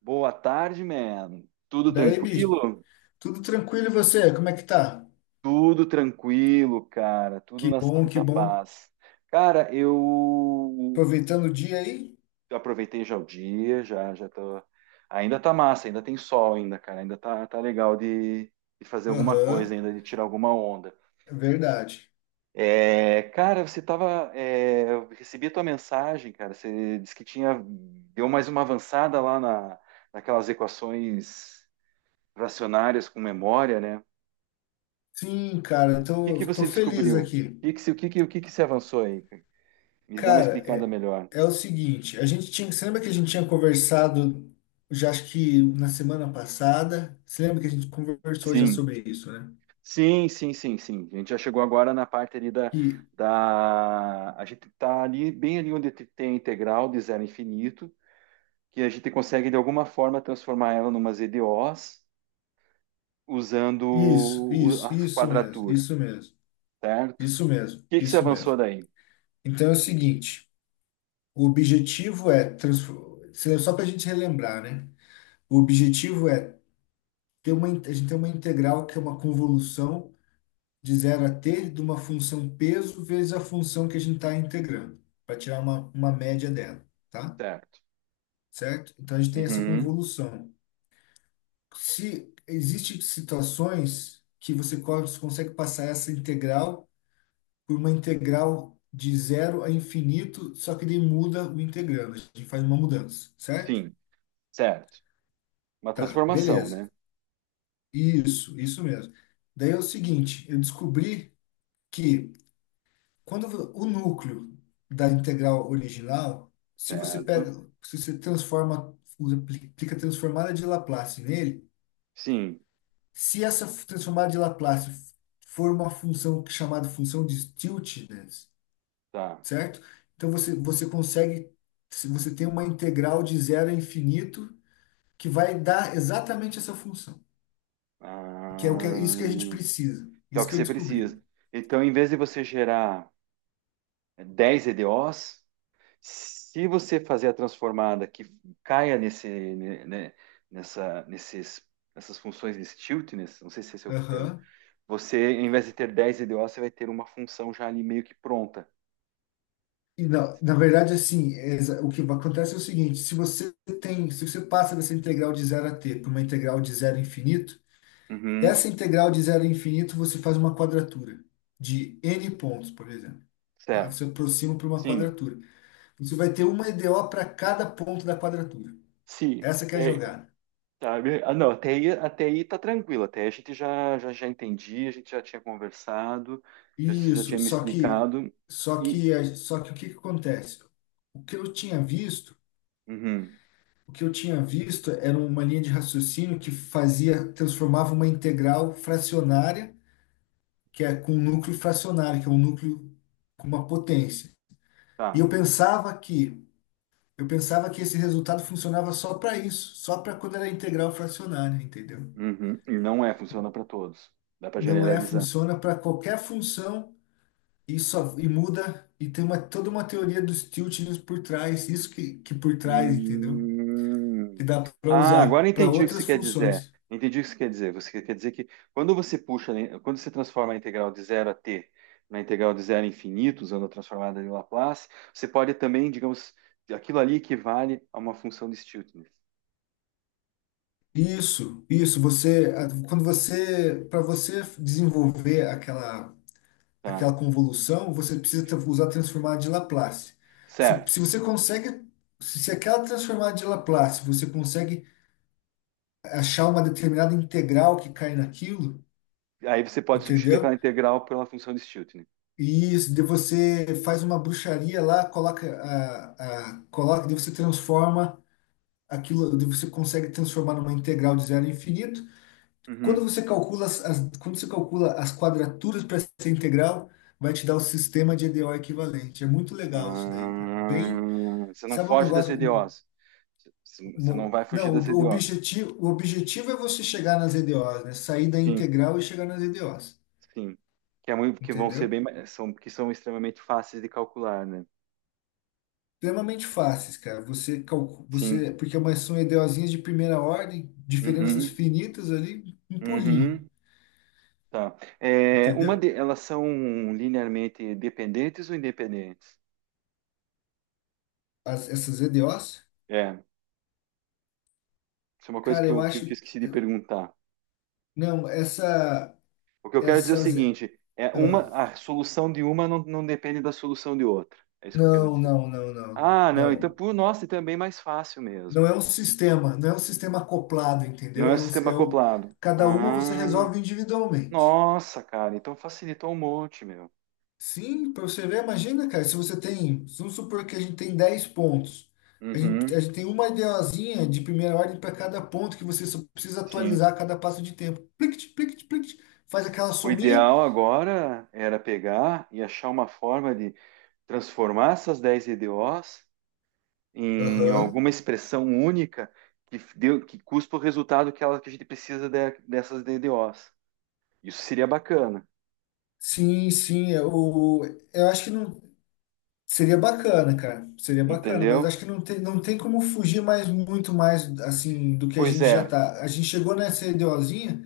Boa tarde, man. Tudo Daí, bicho, tranquilo? tudo tranquilo e você? Como é que tá? Tudo tranquilo, cara. Tudo Que na bom, que santa bom. paz. Cara, eu Aproveitando o dia aí? aproveitei já o dia, já já tô. Ainda tá massa, ainda tem sol ainda, cara. Ainda tá legal de fazer alguma coisa Aham, ainda, de tirar alguma onda. é verdade. É, cara, eu recebi a tua mensagem, cara. Você disse que tinha. Deu mais uma avançada naquelas equações fracionárias com memória, né? Sim, cara, que tô, que tô você feliz descobriu? Aqui. O que que se avançou aí, cara? Me dá uma Cara, explicada é, melhor. é o seguinte, a gente tinha, você lembra que a gente tinha conversado, já acho que na semana passada, você lembra que a gente conversou já Sim, sobre isso, né? sim. A gente já chegou agora na parte Que, da... A gente está ali, bem ali onde tem a integral de zero a infinito, que a gente consegue, de alguma forma, transformar ela numa EDOs usando isso, isso, a isso mesmo, quadratura, isso mesmo, certo? isso mesmo, O que que se isso avançou mesmo. daí? Então é o seguinte, o objetivo é, só para a gente relembrar, né? O objetivo é ter a gente tem uma integral que é uma convolução de zero a t de uma função peso vezes a função que a gente está integrando, para tirar uma média dela, tá? Certo. Certo? Então a gente tem essa Uhum. convolução. Se existem situações que você consegue passar essa integral por uma integral de zero a infinito, só que ele muda o integrando, a gente faz uma mudança, certo? Sim, certo. Uma Tá, transformação, beleza. né? Isso mesmo. Daí é o seguinte, eu descobri que quando o núcleo da integral original, se você Certo. pega, se você transforma, aplica a transformada de Laplace nele, Sim, se essa transformada de Laplace for uma função chamada função de Stieltjes, tá. certo? Então você consegue, se você tem uma integral de zero a infinito que vai dar exatamente essa função, que é o Ah, isso que a gente precisa. que é o Isso que que eu você descobri. precisa. Então, em vez de você gerar 10 EDOs, se você fazer a transformada que caia nesse, né, nessa, nesses, nessas funções de stiltness, não sei se esse é o termo, Aham. você, em vez de ter 10 EDOs, você vai ter uma função já ali meio que pronta. E na verdade, assim, o acontece é o seguinte: se você passa dessa integral de zero a t para uma integral de zero a infinito, Uhum, essa integral de zero a infinito você faz uma quadratura de n pontos, por exemplo. Tá? Você certo. aproxima para uma Sim. quadratura. Você vai ter uma EDO para cada ponto da quadratura. Se, Essa que é a é, jogada. sabe? Ah, não, até aí tá tranquilo, até aí a gente já entendi, a gente já tinha conversado, já, você já Isso, tinha me explicado e... só que o que que acontece? O que eu tinha visto Uhum, O que eu tinha visto era uma linha de raciocínio que fazia, transformava uma integral fracionária, que é com um núcleo fracionário, que é um núcleo com uma potência. E tá, eu pensava que esse resultado funcionava só para isso, só para quando era integral fracionária, entendeu? uhum, e não é, funciona para todos, dá para Não é, generalizar. funciona para qualquer função e só e muda e tem uma toda uma teoria dos tiltings por trás, isso que por trás, entendeu? Que Hum. dá para Ah, agora usar para entendi o que você outras quer dizer. funções. Entendi o que você quer dizer. Você quer dizer que quando você puxa, né, quando você transforma a integral de zero a t na integral de zero a infinito, usando a transformada de Laplace, você pode também, digamos, aquilo ali equivale a uma função de Stieltjes. Isso, quando para você desenvolver aquela, Tá. aquela convolução, você precisa usar a transformada de Laplace. Se, Certo. se você consegue, se aquela transformada de Laplace, você consegue achar uma determinada integral que cai naquilo, Aí você pode substituir aquela entendeu? integral pela função de Stiltner. E isso, de você faz uma bruxaria lá, coloca, daí você transforma aquilo, daí você consegue transformar numa integral de zero a infinito. Quando Uhum. você calcula as, as- quando você calcula as quadraturas para essa integral, vai te dar o sistema de EDO equivalente. É muito legal isso daí, cara. Bem, Ah, você não sabe um foge das negócio, um- EDOs. Você não vai fugir não, o das o EDOs. objetivo, o objetivo é você chegar nas EDOs, né? Sair da Sim, integral e chegar nas EDOs, sim. Que vão ser entendeu? Que são extremamente fáceis de calcular, né? Extremamente fáceis, cara. Você calcula, Sim. você, porque é mas são EDOzinhas de primeira ordem, diferenças Uhum. finitas ali, um pulinho, Uhum, tá. É, entendeu? elas são linearmente dependentes ou independentes? Essas EDOs, É, isso é uma coisa cara, eu que eu acho esqueci de eu- perguntar. não, essa. O que eu quero dizer é o Essas. seguinte: é uma, Ah, a solução de uma não depende da solução de outra. É isso que eu quero não, dizer. não, não, não, Ah, não, então, não. por nossa, então é bem mais fácil Não mesmo. é um sistema, não é um sistema acoplado, Não entendeu? é o É um, sistema é o, acoplado. cada uma você Ah, resolve individualmente. nossa, cara, então facilitou um monte, meu. Sim, para você ver, imagina, cara, se você tem, vamos supor que a gente tem 10 pontos. A gente, Uhum, a gente tem uma ideazinha de primeira ordem para cada ponto que você só precisa sim. atualizar a cada passo de tempo. Plict, plict, plict, faz aquela O sominha. ideal agora era pegar e achar uma forma de transformar essas 10 EDOs em Aham. alguma expressão única que cuspa o resultado que a gente precisa dessas EDOs. Isso seria bacana, Sim, sim, eu acho que não. Seria bacana, cara. Seria bacana, mas entendeu? acho que não tem como fugir mais muito mais assim do que a Pois gente já é, tá. A gente chegou nessa ideozinha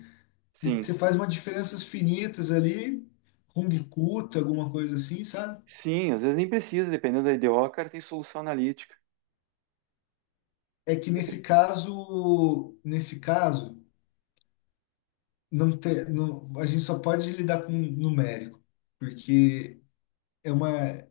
de sim. você faz umas diferenças finitas ali, Kung Kuta, alguma coisa assim, sabe? Sim, às vezes nem precisa, dependendo da IDO, cara, tem solução analítica. É que nesse caso, não tem, não, a gente só pode lidar com numérico, porque é uma, é,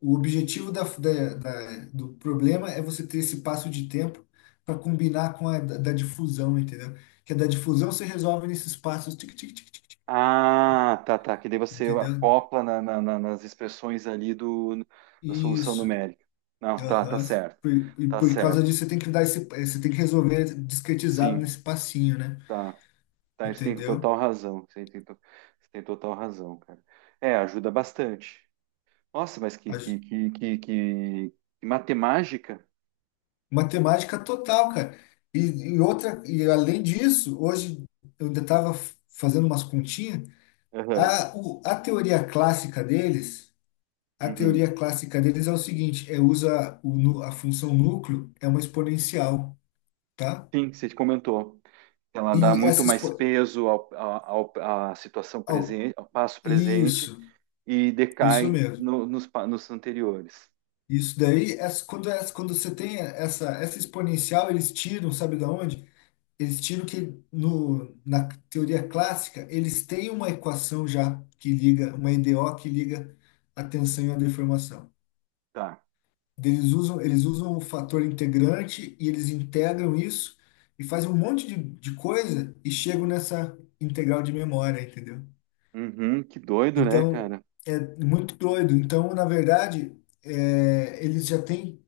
o objetivo do problema é você ter esse passo de tempo para combinar com a da difusão, entendeu? Que a da difusão você resolve nesses passos, tic, tic, tic, tic, tic, Ah, tá, tá. Que daí você entendeu? acopla nas expressões ali da solução Isso. numérica. Não, tá, tá Aham. certo. Por, e Tá por causa certo. disso, você tem que dar esse, você tem que resolver discretizado Sim, nesse passinho, né? tá. Tá, você tem Entendeu? total razão. Você tem total razão, cara. É, ajuda bastante. Nossa, A j- que matemática. matemática total, cara. E, e outra, e além disso, hoje eu ainda estava fazendo umas continhas. Aham, A teoria clássica deles, a uhum. teoria clássica deles é o seguinte, é usa a função núcleo é uma exponencial, tá? Sim, você comentou. Ela dá E muito essa mais expo, peso à situação au- presente, ao passo presente isso, e isso decai mesmo. Nos anteriores. Isso daí, quando você tem essa exponencial, eles tiram, sabe da onde? Eles tiram que no, na teoria clássica, eles têm uma equação já que liga, uma EDO que liga a tensão e a deformação. Tá. Eles usam o fator integrante e eles integram isso e fazem um monte de coisa e chegam nessa integral de memória, entendeu? Uhum, que doido, né, Então, cara? é muito doido. Então, na verdade, eles já têm.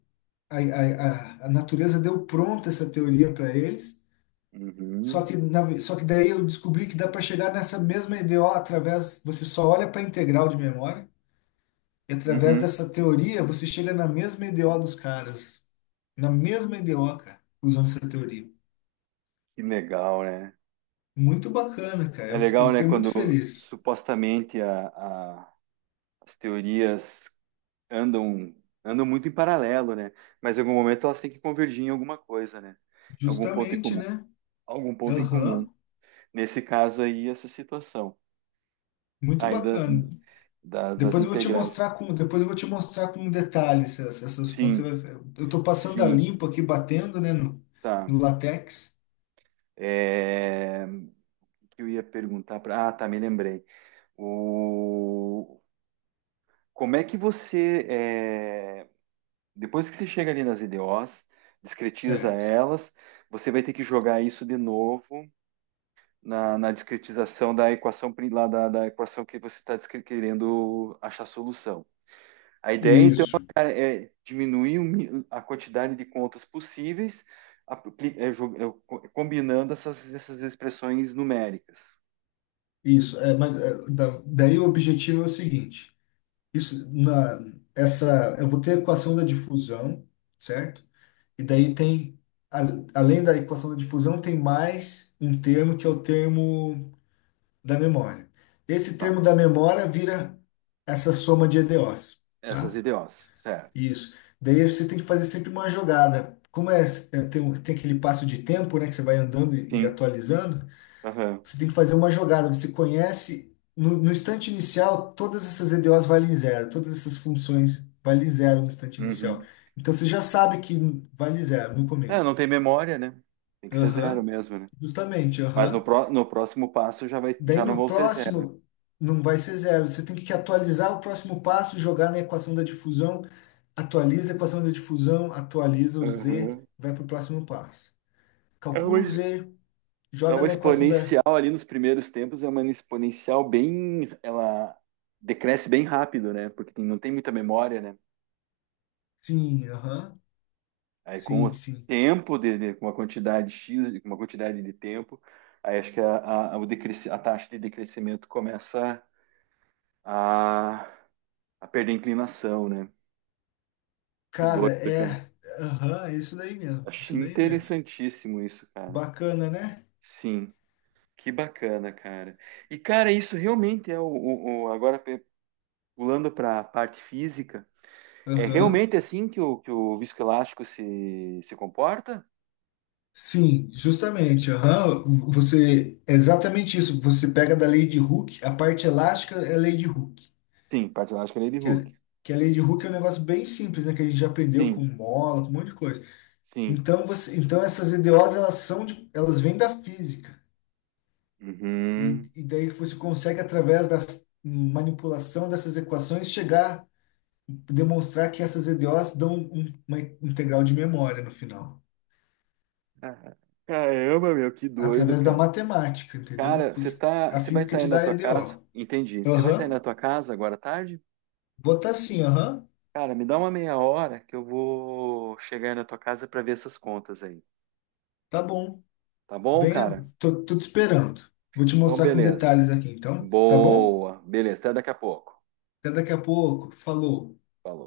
A, a, a natureza deu pronta essa teoria para eles, só Uhum, que, na ve- só que daí eu descobri que dá para chegar nessa mesma EDO através. Você só olha para a integral de memória. E através uhum, dessa teoria, você chega na mesma EDO dos caras. Na mesma EDO, cara, usando essa teoria. que legal, né? Muito bacana, cara. É Eu legal, né, fiquei muito quando feliz. supostamente as teorias andam, andam muito em paralelo, né? Mas em algum momento elas têm que convergir em alguma coisa, né? Em Algum ponto em Justamente, comum, né? algum ponto em comum. Aham, Nesse caso aí, essa situação. muito Ainda bacana. Das Depois eu vou te integrais. mostrar com, depois eu vou te mostrar com detalhes essas contas. Você Sim, vai- Eu tô passando a sim, limpo aqui, batendo, né, no, tá. no latex. É, o que eu ia perguntar para. Ah, tá, me lembrei. O, como é que você, é, depois que você chega ali nas IDOs, discretiza Certo. elas, você vai ter que jogar isso de novo na discretização da equação da equação que você está querendo achar solução. A ideia então, Isso, é diminuir a quantidade de contas possíveis, é, é, combinando essas expressões numéricas, isso. Daí o objetivo é o seguinte. Isso, eu vou ter a equação da difusão, certo? E daí a- além da equação da difusão, tem mais um termo que é o termo da memória. Esse tá? termo da memória vira essa soma de EDOs, Essas tá? IDOs, certo? Isso. Daí você tem que fazer sempre uma jogada. Como tem aquele passo de tempo, né, que você vai andando e Sim. atualizando, Aham. você tem que fazer uma jogada. Você conhece, no instante inicial, todas essas EDOs valem zero. Todas essas funções valem zero no instante inicial. Uhum. Então você já sabe que vale zero no É, não começo. tem memória, né? Tem que ser zero Aham, mesmo, né? justamente, aham. No próximo passo já vai, Daí já não no vão ser zero. próximo, não vai ser zero. Você tem que atualizar o próximo passo, jogar na equação da difusão, atualiza a equação da difusão, atualiza o Z, Aham. vai para o próximo passo. É uma, Calcula o Z, é joga uma na equação da. exponencial ali nos primeiros tempos, é uma exponencial bem, ela decresce bem rápido, né? Porque não tem muita memória, né? Sim, aham, Aí com sim, o sim. tempo com uma quantidade X, com uma quantidade de tempo, aí acho que a taxa de decrescimento começa a, a perder inclinação, né? Que doido, Cara, cara. é. Aham, é isso daí mesmo. Achei Isso daí mesmo. interessantíssimo isso, cara. Bacana, né? Sim, que bacana, cara. E, cara, isso realmente é agora pulando para a parte física, é Aham. realmente assim que que o viscoelástico se comporta? Sim, justamente. Aham. Você. É exatamente isso. Você pega da Lady Hook, a parte elástica é Lady Hook. Sim, parte elástica é de Que, Hooke. é, que a Lady Hook é um negócio bem simples, né? Que a gente já aprendeu com Sim, mola, com um monte de coisa. sim. Então essas EDOs, elas elas vêm da física. E, Uhum. e daí que você consegue, através da manipulação dessas equações, chegar demonstrar que essas EDOs dão um, uma integral de memória no final, Ah, caramba, meu, que doido, através da cara. matemática, entendeu? Cara, Porque a você vai física estar te aí na dá tua casa? EDO. Entendi. Você vai estar aí na Aham, tua casa agora à tarde? vou tá sim, aham, Cara, me dá uma meia hora que eu vou chegar aí na tua casa para ver essas contas aí. tá bom. Tá bom, Venha, cara? tô te esperando. Vou te Então, mostrar com beleza. detalhes aqui, então, tá bom? Boa. Beleza, até daqui a pouco. Até daqui a pouco, falou. Falou.